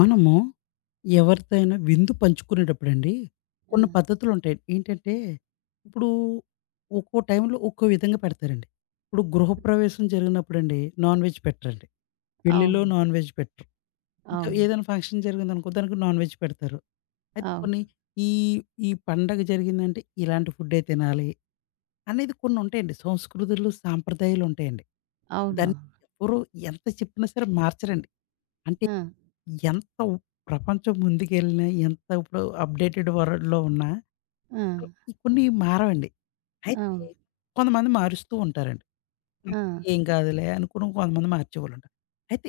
మనము హ్మ్. ఎవరితో అయినా విందు పంచుకునేటప్పుడండి ఆ! కొన్ని పద్ధతులు ఉంటాయి. ఏంటంటే, ఇప్పుడు ఒక్కో టైంలో ఒక్కో విధంగా పెడతారండి. ఇప్పుడు గృహప్రవేశం జరిగినప్పుడండి నాన్ వెజ్ పెట్టరండి. పెళ్ళిలో అవును. నాన్ వెజ్ పెట్టరు. ఇంకా అవును. ఏదైనా ఫంక్షన్ జరిగిందనుకో దానికి నాన్ వెజ్ పెడతారు. అయితే అవును. కొన్ని ఈ ఈ పండగ జరిగిందంటే ఇలాంటి ఫుడ్డే తినాలి అనేది కొన్ని ఉంటాయండి. సంస్కృతులు, సాంప్రదాయాలు ఉంటాయండి. దాన్ని అవునవును. ఎవరు ఎంత చెప్పినా సరే మార్చరండి. అంటే ఆ! ఎంత ఉ ప్రపంచం ముందుకెళ్ళినా, ఎంత ఇప్పుడు అప్‌డేటెడ్ వరల్డ్‌లో ఉన్నా, ఆ! అసలు ఈ కొన్ని మారవండి. అయితే అవును. కొంతమంది మారుస్తూ ఉంటారండి. ఆ! ఏం కాదులే అనుకుని కొంతమంది మార్చేవాళ్ళుంటారు. అయితే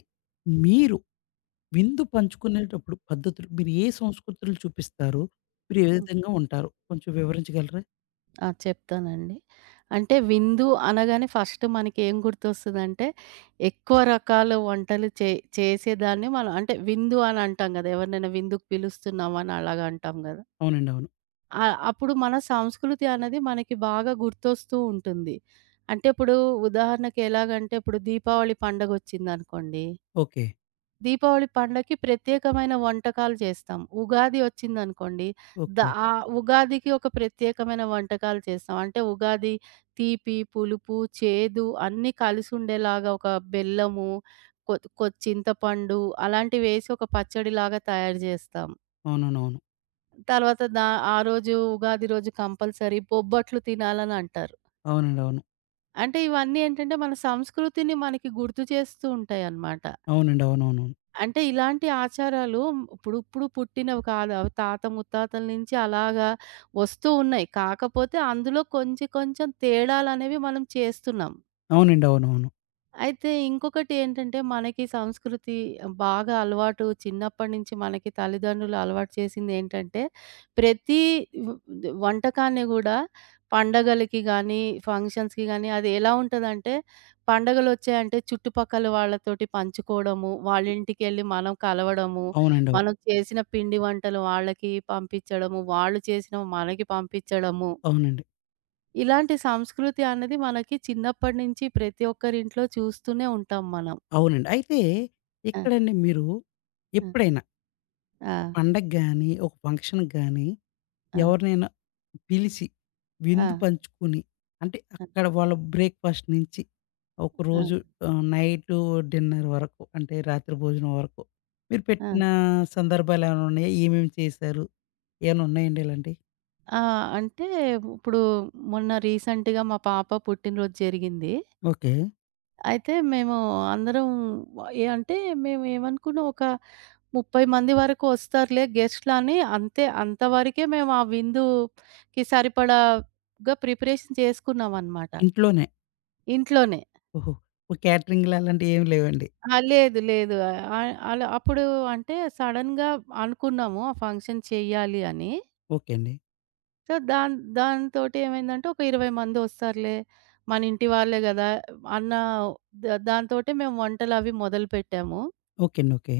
మీరు విందు పంచుకునేటప్పుడు పద్ధతులు మీరు ఏ సంస్కృతులు చూపిస్తారు? మీరు ఏ హ్మ్. విధంగా ఉంటారు? కొంచెం వివరించగలరా? ఆ! చెప్తానండి. అంటే విందు అనగానే ఫస్ట్ మనకేం గుర్తొస్తదంటే, ఎక్కువ రకాల వంటలు చేసేదాన్ని మనం అంటే విందు అని అంటాం గదా! ఎవరినైనా విందుకు పిలుస్తున్నాం అని అలాగా అంటాం గదా! అవునండి, అవును. ఆ! అప్పుడు మన సంస్కృతి అనేది మనకి బాగా గుర్తొస్తూ ఉంటుంది. అంటే ఇప్పుడు ఉదాహరణకి ఎలాగంటే ఇప్పుడు దీపావళి పండగొచ్చిందనుకోండి. ఓకే. దీపావళి పండగకి ప్రత్యేకమైన వంటకాలు చేస్తాం. ఉగాది వచ్చిందనుకోండి, ద ఓకే. ఉగాదికి ఒక ప్రత్యేకమైన వంటకాలు చేస్తాం. అంటే ఉగాది తీపి, పులుపు, చేదు అన్నీ కలిసుండేలాగా ఒక బెల్లము, కొ కొ చింతపండు అలాంటివేసి ఒక పచ్చడిలాగా తయారు జేస్తాం. అవునవునవును. తర్వాత దా ఆ రోజు ఉగాది రోజు కంపల్సరీ బొబ్బట్లు తినాలని అంటారు. అవునండి, అవును. అంటే ఇవన్నీ ఏంటంటే మన సంస్కృతిని మనకి గుర్తు చేస్తూ ఉంటాయన్నమాట. అవునండి, అవునవునవును. అంటే ఇలాంటి ఆచారాలు ఇప్పుడు ఇప్పుడు పుట్టినవి కాదు. అవి తాత ముత్తాతల నుంచి అలాగా వస్తూ ఉన్నాయి. కాకపోతే అందులో కొంచెం కొంచెం తేడాలనేవి మనం చేస్తున్నాం. అవునండి, అవునవును. అయితే ఇంకొకటేంటంటే, మనకి సంస్కృతి బాగా అలవాటు చిన్నప్పటి నుంచి మనకి తల్లిదండ్రులు అలవాటు చేసిందేంటంటే, ప్రతి వ్ ద వంటకాన్ని గూడా పండగలకి గానీ, ఫంక్షన్స్‌కి గానీ అది ఎలా ఉంటదంటే, పండగలొచ్చాయంటే చుట్టుపక్కల వాళ్ళతోటి పంచుకోవడము, వాళ్ళింటికెళ్ళి మనం కలవడము, అవునండి, అవును. మనం చేసిన పిండి వంటలు వాళ్ళకి పంపించడము, వాళ్ళు చేసినవి మనకి పంపించడము. అవునండి. ఇలాంటి సంస్కృతి అనేది మనకి చిన్నప్పటి నుంచి ప్రతి ఒక్కరింట్లో చూస్తూనే ఉంటాం మనం. అవునండి. అయితే ఆ! ఇక్కడండి మీరు ఆ! ఎప్పుడైనా ఆ! పండగకి గాని, ఒక ఫంక్షన్‌కి గాని ఎవరినైనా పిలిచి ఆ! విందు పంచుకొని అంటే ఆ! అక్కడ వాళ్ళ బ్రేక్‌ఫాస్ట్ నుంచి ఆ! ఆ! ఒకరోజు నైటు డిన్నర్ వరకు అంటే రాత్రి భోజనం వరకు మీరు ఆ! పెట్టిన సందర్భాలేమైనా ఉన్నాయా? ఏమేమి చేశారు? ఏమైనా ఉన్నాయండి ఇలాంటియి? ఆ! అంటే ఇప్పుడు మొన్న రీసెంట్‌గా మా పాప పుట్టినరోజు జరిగింది. ఓకే. అయితే మేము అందరం ఏ అంటే మేము ఏమనుకున్నాం ఒక 30 మంది వరకు వస్తారులే గెస్ట్‌లని, అంతే అంతవరకే మేము ఆ విందుకి సరిపడాగా ప్రిపరేషన్ చేసుకున్నామనమాట. ఇంట్లోనే. ఇంట్లోనే. ఓహో! ఒక క్యాటరింగ్‌లు అలాంటివి ఏమి లేవండి. లేదు, లేదు. అలా అప్పుడు అంటే సడెన్‌గా అనుకున్నాము ఆ ఫంక్షన్ చేయాలి అని. ఓకే అండి. సో, దాంతోటి ఏమైందంటే ఒక 20 మంది వస్తారులే. మన ఇంటి వాళ్ళే గదా! అన్న ద దాంతోటే మేము వంటలవి మొదలుపెట్టాము. ఓకే అండి. ఓకే.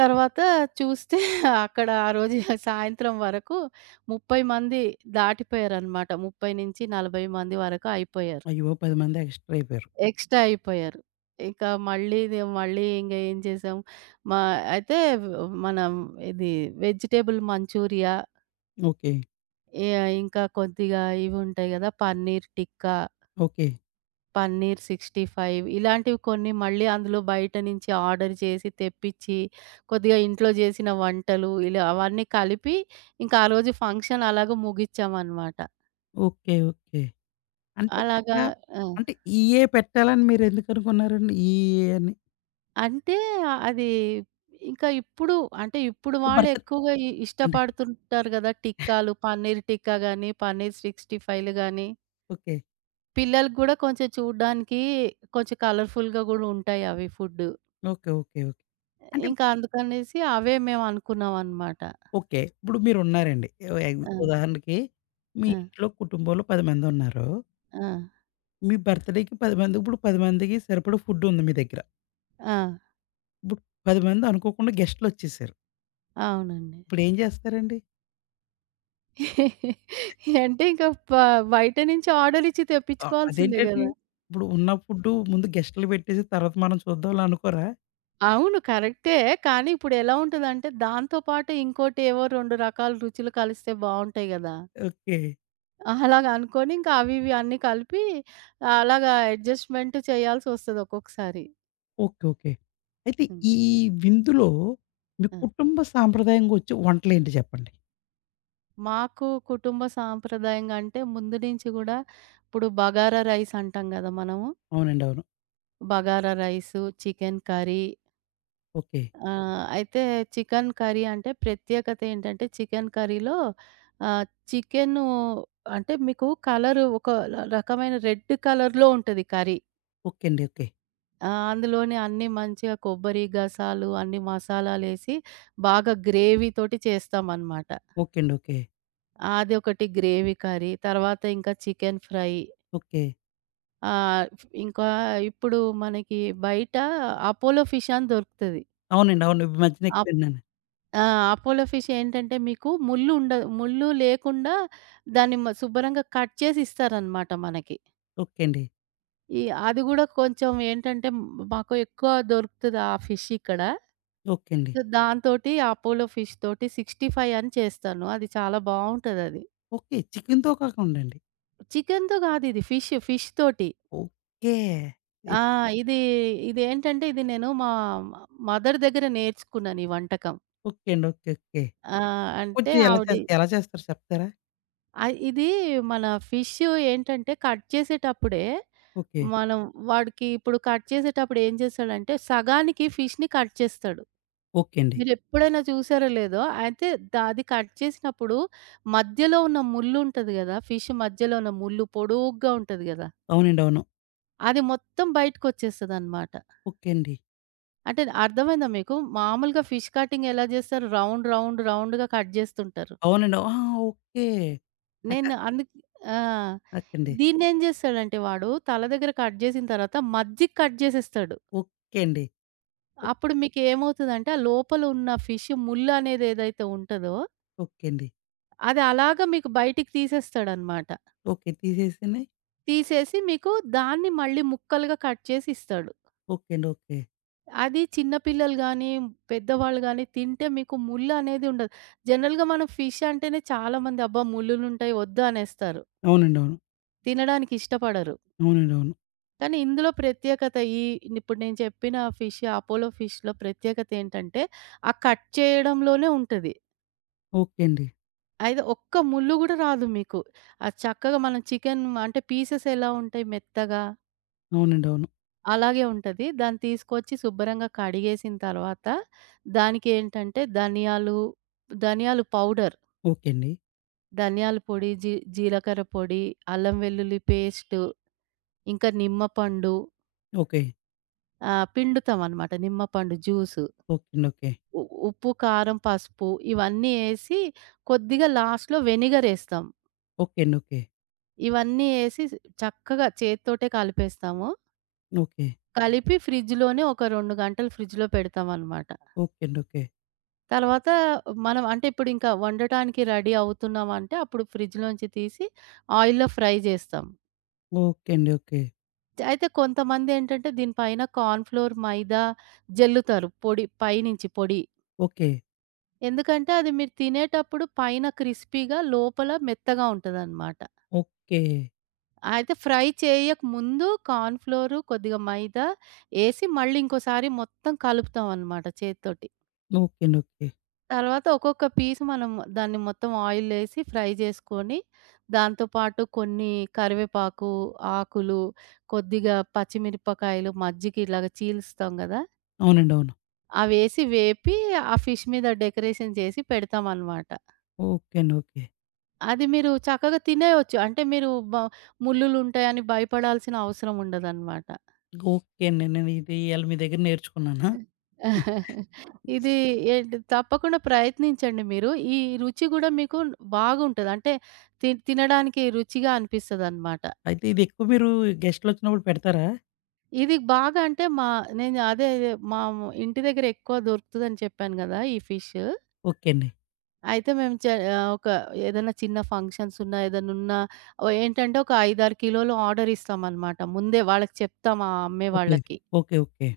తర్వాత చూస్తే అక్కడ ఆ రోజు సాయంత్రం వరకు 30 మంది దాటిపోయారనమాట. 30-40 మంది వరకు అయిపోయారు. అయ్యో! 10 మంది ఎక్స్‌ట్రా అయిపోయారు. ఎక్స్‌ట్రా అయిపోయారు. ఇక మళ్ళీ ఇది మళ్ళీ ఇంగ ఏం చేసాం, మా అయితే మనం ఇది వెజిటబుల్ మంచూరియా, ఓకే. యాహ్! ఇంకా కొద్దిగా ఇవి ఉంటాయి గదా! పన్నీర్ టిక్కా, ఓకే. పన్నీర్ 65 ఇలాంటివి కొన్ని మళ్ళీ అందులో బయట నుంచి ఆర్డర్ చేసి, తెప్పిచ్చి, కొద్దిగా ఇంట్లో జేసిన వంటలు ఇలా అవన్నీ కలిపి, ఇంకా ఆ రోజు ఫంక్షన్ అలాగా ముగిచ్చామనమాట. ఓకే. ఓకే. అంటే అక్కడ అలాగా ఆ! అంటే ఈఏ పెట్టాలని మీరెందుకనుకున్నారండి? ఈఏ అని. అంటే అది ఇంకా ఇప్పుడు అంటే ఇప్పుడు వాళ్ళు భర్త ఎక్కువగా అండి. ఇష్టపడుతుంటారు గదా! టిక్కాలు, పన్నీర్ టిక్కా గాని, పన్నీర్ 65లు గాని, ఓకే. పిల్లలకి గూడా కొంచెం చూడ్డానికి కొంచెం కలర్‌ఫుల్‌గా గూడా ఉంటాయి అవి ఫుడ్. ఓకే. ఓకే. ఓకే. అంటే ఇంకా అందుకనేసి అవే మేము అనుకున్నామనమాట. ఓకే. ఇప్పుడు మీరున్నారండి. ఎవ్ ఎగ్ ఆ! ఉదాహరణకి మీ ఆ! ఇంట్లో కుటుంబంలో 10 మందున్నారు. ఆ! మీ బర్త్‌డేకి 10 మంది ఇప్పుడు 10 మందికి సరిపడా ఫుడ్డుంది మీ దగ్గర. ఆ! ఇప్పుడు 10 మంది అనుకోకుండా గెస్టులొచ్చేసారు. అవునండి. ఇప్పుడేం జేస్తారండి? అంటే ఇంకా ప బయట నుంచి ఆర్డర్ ఇచ్చి ఆ! తెప్పించుకోవాల్సిందే అదేంటండి? గదా! ఇప్పుడు ఉన్న ఫుడ్డు ముందు గెస్టులు పెట్టేసి తర్వాత మనం చూద్దాంలే అనుకోరా? అవును, కరెక్టే. కానీ ఇప్పుడెలా ఉంటదంటే, దాంతో పాటు ఇంకోటేవో 2 రకాల రుచులు కలిస్తే బావుంటాయి గదా! ఓకే. అలాగ అనుకోని ఇంకా అవి ఇవి అన్నీ కలిపి అలాగా అడ్జస్ట్‌మెంట్ చేయాల్సొస్తది ఒక్కొక్కసారి. ఓకే. ఓకే. అయితే హ్మ్. ఈ విందులో మీ ఆ! కుటుంబ సాంప్రదాయంగా వచ్చే వంటలేంటి చెప్పండి? మాకు కుటుంబ సాంప్రదాయంగా అంటే ముందు నుంచి గూడా ఇప్పుడు బగారా రైస్ అంటాం గదా! మనము. అవునండి, అవును. Bagara rice, chicken curry. Okay. ఆ! అయితే చికెన్ కర్రీ అంటే ప్రత్యేకత ఏంటంటే చికెన్ కర్రీలో ఆహ్, చికెను అంటే మీకు కలరు ఒక రకమైన రెడ్ కలర్‌లో ఉంటది కర్రీ. ఓకే అండి. ఓకే. అందులోనే అన్నీ మంచిగా కొబ్బరి, గసాలు అన్ని మసాలాలేసి బాగా గ్రేవీతోటి చేస్తామనమాట. ఓకే అండి. ఓకే. అది ఒకటి గ్రేవీ కర్రీ. తర్వాత ఇంకా చికెన్ ఫ్రై. ఓకే. ఆహ్, ఇంకా ఇప్పుడు మనకి బయట అపోలో ఫిష్ అని దొరుకుతది. అవునండి, అవును. ఈ మధ్యన ఎక్కువ విన్నాను. ఆ! అపోలో ఫిష్ ఏంటంటే మీకు ముళ్ళు ఉండదు. ముళ్ళు లేకుండా దాన్ని శుభ్రంగా కట్ చేసి ఇస్తారనమాట మనకి. ఓకే అండి. ఈ అది గూడా కొంచెం ఏంటంటే మాకు ఎక్కువ దొరుకుతది ఆ ఫిష్ ఇక్కడ. ఓకే అండి. సో, దాంతోటి అపోలో ఫిష్ తోటి 65 అని చేస్తాను. అది చాలా బావుంటదది. ఓకే. చికెన్‌తో కాకుండాండి. చికెన్‌తో గాదు, ఇది ఫిష్, ఫిష్ తోటి. ఓకే. ఆ! ఇప్ ఇది ఇదేంటంటే ఇది నేను మా మదర్ దగ్గర నేర్చుకున్నాను ఈ వంటకం. ఓకే అండి. ఓకే. ఓకే. ఆ! అంటే కొంచెం ఆవిడ ఎలా చేస్తారో చెప్తారా? ఆ! ఇది మన ఫిష్ ఏంటంటే కట్ చేసేటప్పుడే ఓకే. మనం వాడికి ఇప్పుడు కట్ చేసేటప్పుడు ఏం చేస్తాడంటే సగానికి ఫిష్‌ని కట్ చేస్తాడు. ఓకే అండి. మీరెప్పుడైనా చూసారో లేదో అయితే అది కట్ చేసినప్పుడు మధ్యలో ఉన్న ముల్లు ఉంటది గదా! ఫిష్ మధ్యలో ఉన్న ముల్లు పొడుగ్గా ఉంటది గదా! అవునండి, అవును. అది మొత్తం బయటకొచ్చేస్తదనమాట. ఓకే అండి. అంటే అర్థమైందా మీకు? మామూలుగా ఫిష్ కటింగ్ ఎలా చేస్తారు, రౌండ్ రౌండ్ రౌండ్‌గా కట్ చేస్తుంటారు. అవునండి, ఆహా! ఓకే. నాక నేను అందుక్ ఆ! ఓకే అండి. దీన్నేం జేస్తాడంటే వాడు తల దగ్గర కట్ జేసిన తర్వాత మధ్యకి కట్ జేసేస్తాడు. ఓకే అండి. ఓ అప్పుడు మీకేమవుతదంటే ఆ లోపల ఉన్న ఫిష్ ముల్లు అనేది ఏదైతే ఉంటదో, ఓకే అండి. అది అలాగా మీకు బయటికి తీసేస్తాడనమాట. ఓకే. తీసేసినయి తీసేసి మీకు దాన్ని మళ్ళీ ముక్కలుగా కట్ చేసి ఇస్తాడు. ఓకే అండి. ఓకే. అది చిన్న పిల్లలు గానీ, పెద్దవాళ్ళు గానీ తింటే మీకు ముల్లు అనేది ఉండదు. జనరల్‌గా మనం ఫిష్ అంటేనే చాలా మంది అబ్బా! ముళ్ళులుంటాయి వద్దు అనేస్తారు. అవునండి, అవును. తినడానికి ఇష్టపడరు. అవునండి, అవును. కానీ ఇందులో ప్రత్యేకత ఈ ఇప్పుడు నేను చెప్పిన ఫిష్, అపోలో ఫిష్‌లో ప్రత్యేకత ఏంటంటే, ఆ కట్ చేయడంలోనే ఉంటది. ఓకే అండి. అయితే ఒక్క ముల్లు గూడా రాదు మీకు. అది చక్కగా, మనం చికెన్ అంటే పీసెస్ ఎలా ఉంటాయి మెత్తగా, అవునండి, అవును. అలాగే ఉంటది. దాన్ని తీసుకొచ్చి శుభ్రంగా కడిగేసిన తర్వాత, దానికి ఏంటంటే ధనియాలు, ధనియాలు పౌడర్, ఓకే అండి. ధనియాల పొడి, జీలకర్ర పొడి, అల్లం వెల్లుల్లి పేస్టు, ఇంకా నిమ్మపండు. ఓకే. పిండుతామనమాట నిమ్మపండు జ్యూసు. ఓకే అండి. ఓకే. ఉ ఉప్పు, కారం, పసుపు ఇవన్నీ ఏసి కొద్దిగా లాస్ట్‌లో వెనిగరేస్తాం. ఓకే అండి. ఓకే. ఇవన్నీ ఏసి స్ చక్కగా చేత్తోటే కలిపేస్తాము. ఓకే. కలిపి ఫ్రిడ్జ్‌లోనే ఒక 2 గంటలు ఫ్రిడ్జ్‌లో పెడతామనమాట. ఓకే అండి. ఓకే. తర్వాత మనం అంటే ఇప్పుడింకా వండటానికి రెడీ అవుతున్నామంటే అప్పుడు ఫ్రిడ్జ్‌లోంచి తీసి ఆయిల్‌లో ఫ్రై జేస్తాం. ఓకే అండి. ఓకే. అయితే కొంతమందేంటంటే దీని పైన కార్న్ ఫ్లోర్, మైదా జల్లుతారు పొడి, పైనుంచి పొడి. ఓకే. ఎందుకంటే అది మీరు తినేటప్పుడు పైన క్రిస్పీగా లోపల మెత్తగా ఉంటదనమాట. ఓకే. అయితే ఫ్రై చేయకముందు కార్న్ ఫ్లోర్, కొద్దిగా మైదా ఏసి మళ్ళీ ఇంకోసారి మొత్తం కలుపుతామనమాట చేత్తోటి. ఓకే అండి. ఓకే. తర్వాత ఒక్కొక్క పీస్ మనం దాన్ని మొత్తం ఆయిలేసి ఫ్రై జేసుకొని, దాంతో పాటు కొన్ని కరివేపాకు ఆకులు, కొద్దిగా పచ్చిమిరపకాయలు మజ్జికి ఇలాగ చీలుస్తాం గదా! అవునండి, అవును. అవేసి వేపి ఆ ఫిష్ మీద డెకరేషన్ చేసి పెడతామనమాట. ఓకే అండి. ఓకే. అది మీరు చక్కగా తినేయొచ్చు. అంటే మీరు బ ముల్లులుంటాయని భయపడాల్సిన అవసరం ఉండదనమాట. ఓకే అండి. నేను ఇది ఇయాల మీ దగ్గర నేర్చుకున్నానా? హ్మ్. ఇది ఏంటి, తప్పకుండా ప్రయత్నించండి మీరు. ఈ రుచి గూడా మీకు బాగుంటది. అంటే తినడానికి రుచిగా అనిపిస్తదనమాట. అయితే ఇది ఎక్కువ మీరు గెస్ట్‌లొచ్చినప్పుడు పెడతారా? ఇది బాగా అంటే మా నేను అదే మా ఇంటి దగ్గర ఎక్కువ దొరుకుతదని చెప్పాను గదా! ఈ ఫిష్. ఓకే అండి. అయితే ఒక ఏదైనా చిన్న ఫంక్షన్స్ ఉన్నా, ఏదైనా ఉన్నా ఏంటంటే ఒక 5, 6 కిలోలు ఆర్డర్ ఇస్తామనమాట. ముందే వాళ్ళకి చెప్తాం ఆ అమ్మే ఓకే. వాళ్ళకి. ఓకే. ఓకే.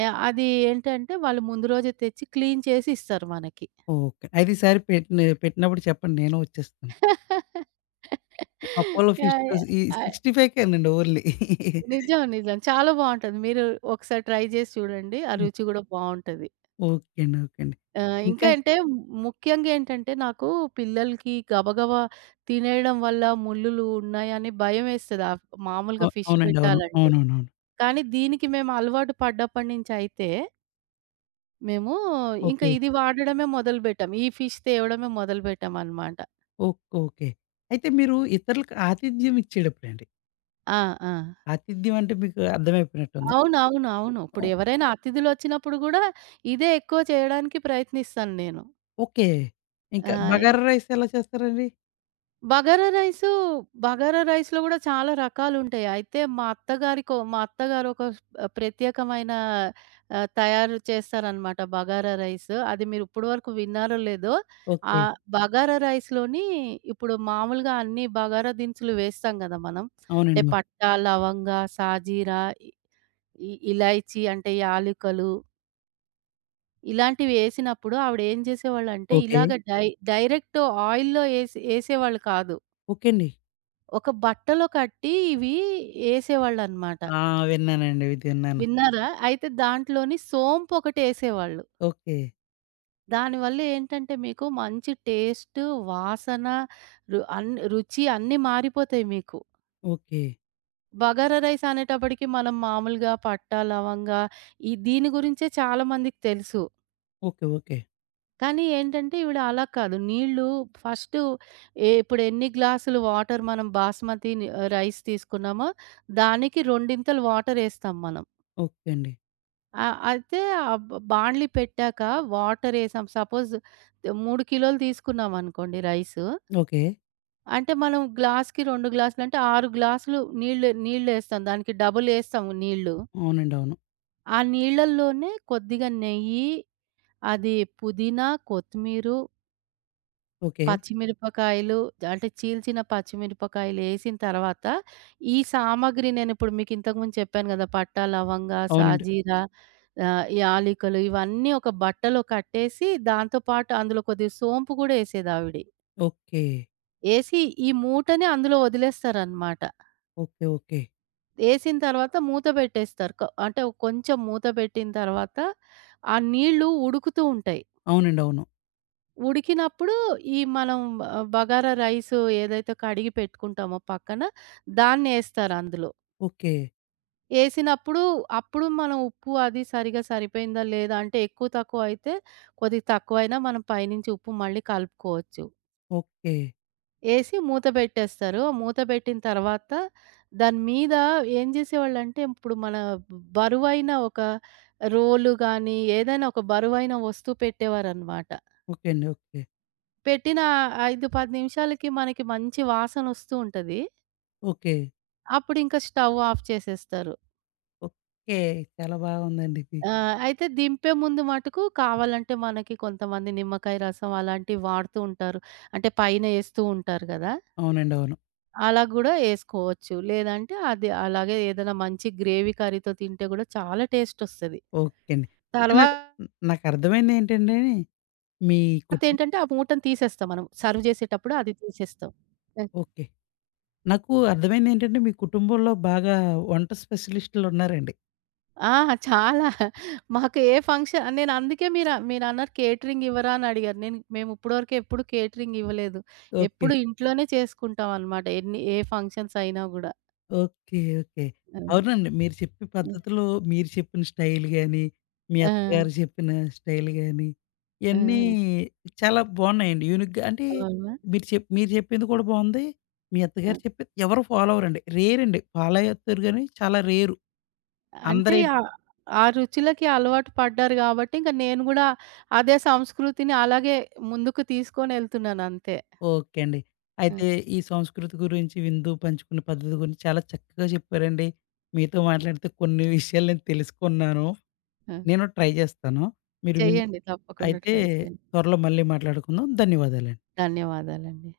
యాహ్! అది ఏంటంటే వాళ్ళు ముందు రోజే తెచ్చి క్లీన్ చేసి ఇస్తారు మనకి. ఓకే. అయితే ఈసారి పెట్టినప్పుడు చెప్పండి. నేను వచ్చేస్తాను. Apollo fish yeah! Fry yeah! ఈ ఆహ్, 65 కేనండి ఓన్లీ. నిజం, నిజం. చాలా బావుంటది. మీరు ఒకసారి ట్రై చేసి చూడండి. ఆ హ్మ్. రుచి గూడా బావుంటది. ఓకే అండి. ఓకే అండి. ఆహ్, ఇంకా ఇంకా అంటే ముఖ్యంగా ఏంటంటే నాకు పిల్లలకి గబగబా తినేయడం వల్ల ముల్లులు ఉన్నాయని భయమేస్తది. మామూలుగా ఫిష్ అవునండి, అవును. పెట్టాలంటే. అవునవునవును. కానీ దీనికి మేము అలవాటు పడ్డప్పటి నుంచి అయితే మేము ఇంకా ఓకే. ఇది వాడడమే మొదలుపెట్టాం. ఈ ఫిష్ తేవడమే మొదలుపెట్టామనమాట. ఓకే. ఓకే. అయితే మీరు ఇతరులకు ఆతిథ్యం ఇచ్చేటప్పుడండి, ఆ! ఆ! ఆతిథ్యం అంటే మీకు అర్థమైపోయినట్టుంది. అవునవును, అవును. అవును, ఓ ఇప్పుడు ఎవరైనా అతిథులొచ్చినప్పుడు గూడా ఇదే ఎక్కువ చేయడానికి ప్రయత్నిస్తాను నేను. ఓకే. ఇంకా ఆహ్, ఎ బగారా రైస్ ఎలా చేస్తారండి? బగారా రైసు, బగారా రైస్‌లో గూడా చాలా రకాలుంటాయి. అయితే మా అత్తగారు ఒక ప్రత్యేకమైన తయారు చేస్తారనమాట బగారా రైస్. అది మీరు ఇప్పటి వరకు విన్నారో లేదో, ఆ ఓకే. బగారా రైస్‌లోని ఇప్పుడు మామూలుగా అన్ని బగారా దినుసులు వేస్తాం గదా మనం. అంటే అవునండి. పట్టా, లవంగా, సాజీరా, ఇ ఇ- ఇలైచి అంటే యాలుకలు ఇలాంటివి ఏసినప్పుడు ఆవిడేం జేసేవాళ్ళంటే, ఓకే. ఇలాగ డైరెక్ట్ ఆయిల్‌లో ఏసి ఏసేవాళ్ళు కాదు. ఓకే అండి. ఒక బట్టలో కట్టి ఇవి ఏసేవాళ్ళనమాట. ఆ! విన్నానండి. ఇది విన్నాను. విన్నారా? అయితే దాంట్లోని సోంపొకటేసేవాళ్ళు. ఓకే. దానివల్ల ఏంటంటే మీకు మంచి టేస్ట్, వాసన, రు అన్ రుచి అన్నీ మారిపోతాయి మీకు. ఓకే. బగారా రైస్ అనేటప్పటికి మనం మామూలుగా పట్టా, లవంగా, ఈ దీని గురించే చాలా మందికి తెలుసు. ఓకే. ఓకే. కానీ ఏంటంటే ఈవిడ అలా కాదు. నీళ్ళు ఫస్టు ఇప్పుడు ఎన్ని గ్లాసులు వాటర్ మనం బాస్మతి ని రైస్ తీసుకున్నామో, దానికి రెండింతలు వాటరేస్తాం మనం. ఓకే అండి. అయితే ఆ బ బాండ్లి పెట్టాక వాటరేసాం. సపోజ్ 3 కిలోలు తీసుకున్నామనుకోండి రైసు. ఓకే. అంటే మనం గ్లాస్‌కి 2 గ్లాసులంటే 6 గ్లాసులు నీళ్ళేస్తాం. దానికి డబులేస్తాం నీళ్ళు. అవునండి, అవును. ఆ నీళ్ళల్లోనే కొద్దిగా నెయ్యి, అది పుదీనా, కొత్తిమీరు, ఓకే. పచ్చిమిరపకాయలు అంటే చీల్చిన పచ్చిమిరపకాయలేసిన తర్వాత, ఈ సామాగ్రి నేనిప్పుడు మీకింతకుముందు చెప్పాను గదా! పట్టా, లవంగా, అవునండి. సాజీరా, యాలికలు ఇవన్నీ ఒక బట్టలో కట్టేసి, దాంతో పాటు అందులో కొద్దిగా సోంపు గూడా యేసేదావిడి. ఓకే. యేసి ఈ మూటని అందులో వదిలేస్తారనమాట. ఓకే. ఓకే. యేసిన తర్వాత మూత బెట్టేస్తారు. అంటే కొంచెం మూత బెట్టిన తర్వాత, ఆ నీళ్ళు ఉడుకుతూ ఉంటాయి. అవునండి, అవును. ఉడికినప్పుడు ఈ మనం బగారా రైసు ఏదైతే కడిగి పెట్టుకుంటామో పక్కన, దాన్నేస్తారు అందులో. ఓకే. ఏసినప్పుడు, అప్పుడు మనం ఉప్పు అది సరిగ్గా సరిపోయిందా లేదా, అంటే ఎక్కువ తక్కువ అయితే, కొద్దిగా తక్కువైనా మనం పైనుంచి ఉప్పు మళ్ళీ కలుపుకోవచ్చు. ఓకే. ఏసి మూత బెట్టేస్తారు. మూత బెట్టిన తర్వాత, దాని మీద ఏం జేసేవాళ్ళంటే, ఇప్పుడు మన బరువైన ఒక రోలు గానీ, ఏదైనా ఒక బరువైన వస్తువు పెట్టేవారనమాట. ఓకే అండి. ఓకే. పెట్టిన 5, 10 నిమిషాలకి మనకి మంచి వాసనొస్తూ ఉంటది. ఓకే. అప్పుడింక స్టవ్ ఆఫ్ చేసేస్తారు. ఓకే. చాలా బాగుందండి ఇది. అయితే దింపే ముందు మటుకు కావాలంటే మనకి కొంతమంది నిమ్మకాయ రసం అలాంటివి వాడుతూ ఉంటారు. అంటే పైన ఏస్తూ ఉంటారు గదా! అవునండి, అవును. అలా గూడా ఏసుకోవచ్చు. లేదంటే అది అలాగే ఏదైనా మంచి గ్రేవీ కర్రీతో తింటే గూడా చాలా టేస్టొస్తది. ఓకే అండి. అయితే నాకు తర్వాతేంటంటే నాకర్థమైందేంటంటే మీ కుటుం ఆ మూటను తీసేస్తాం మనం. సర్వ్ చేసేటప్పుడు అది తీసేస్తాం. ఓకే. నాకు అర్థమైందేంటంటే మీ కుటుంబంలో బాగా వంట స్పెషలిస్టులున్నారండి. ఆ! చాలా. మాకు ఏ ఫంక్షన్, నేను అందుకే మీరు కేటరింగ్ ఇవ్వరా అని అడిగారు. మేము ఇప్పటివరకు ఎప్పుడు కేటరింగ్ ఇవ్వలేదు. ఓకే. ఎప్పుడు ఇంట్లోనే చేసుకుంటాం అన్నమాట, ఎన్ని ఏ ఫంక్షన్స్ అయినా గూడా. ఓకే. ఓకే. హ్మ్. అవునండి. మీరు చెప్పే హ్మ్. పద్ధతిలో మీరు చెప్పిన స్టైల్ గాని, మీ ఆ! అత్తగారు చెప్పిన స్టైల్ గాని, ఆ! ఇయన్నీ చాలా బావున్నాయండి. యూనిక్‌గా అంటే అవునా? మీరు చెప్పింది కూడా బావుంది. మీ ఆ! అత్తగారు చెప్పేది ఎవరు ఫాలో అవ్వరండి. రేర్ అండి. ఫాలో అవుతారు గానీ చాలా రేరు. అంటే అందరేంటి ఆ రుచులకి అలవాటు పడ్డారు గాబట్టి, ఇంక నేను గూడా అదే సంస్కృతిని అలాగే ముందుకు తీసుకొనెళ్తున్నాను అంతే. ఓకే అండి. హ్మ్. అయితే ఈ సంస్కృతి గురించి, విందు పంచుకునే పద్ధతి గురించి చాలా చక్కగా చెప్పారండి. మీతో మాట్లాడితే కొన్ని విషయాలు నేను తెలుసుకున్నాను. హ్మ్. నేను ట్రై చేస్తాను. మీరు విన్ చేయండి. తప్పకుండా అయితే ట్రై చేయండి. త్వరలో మళ్ళీ మాట్లాడుకుందాం. ధన్యవాదాలండి. ధన్యవాదాలండి.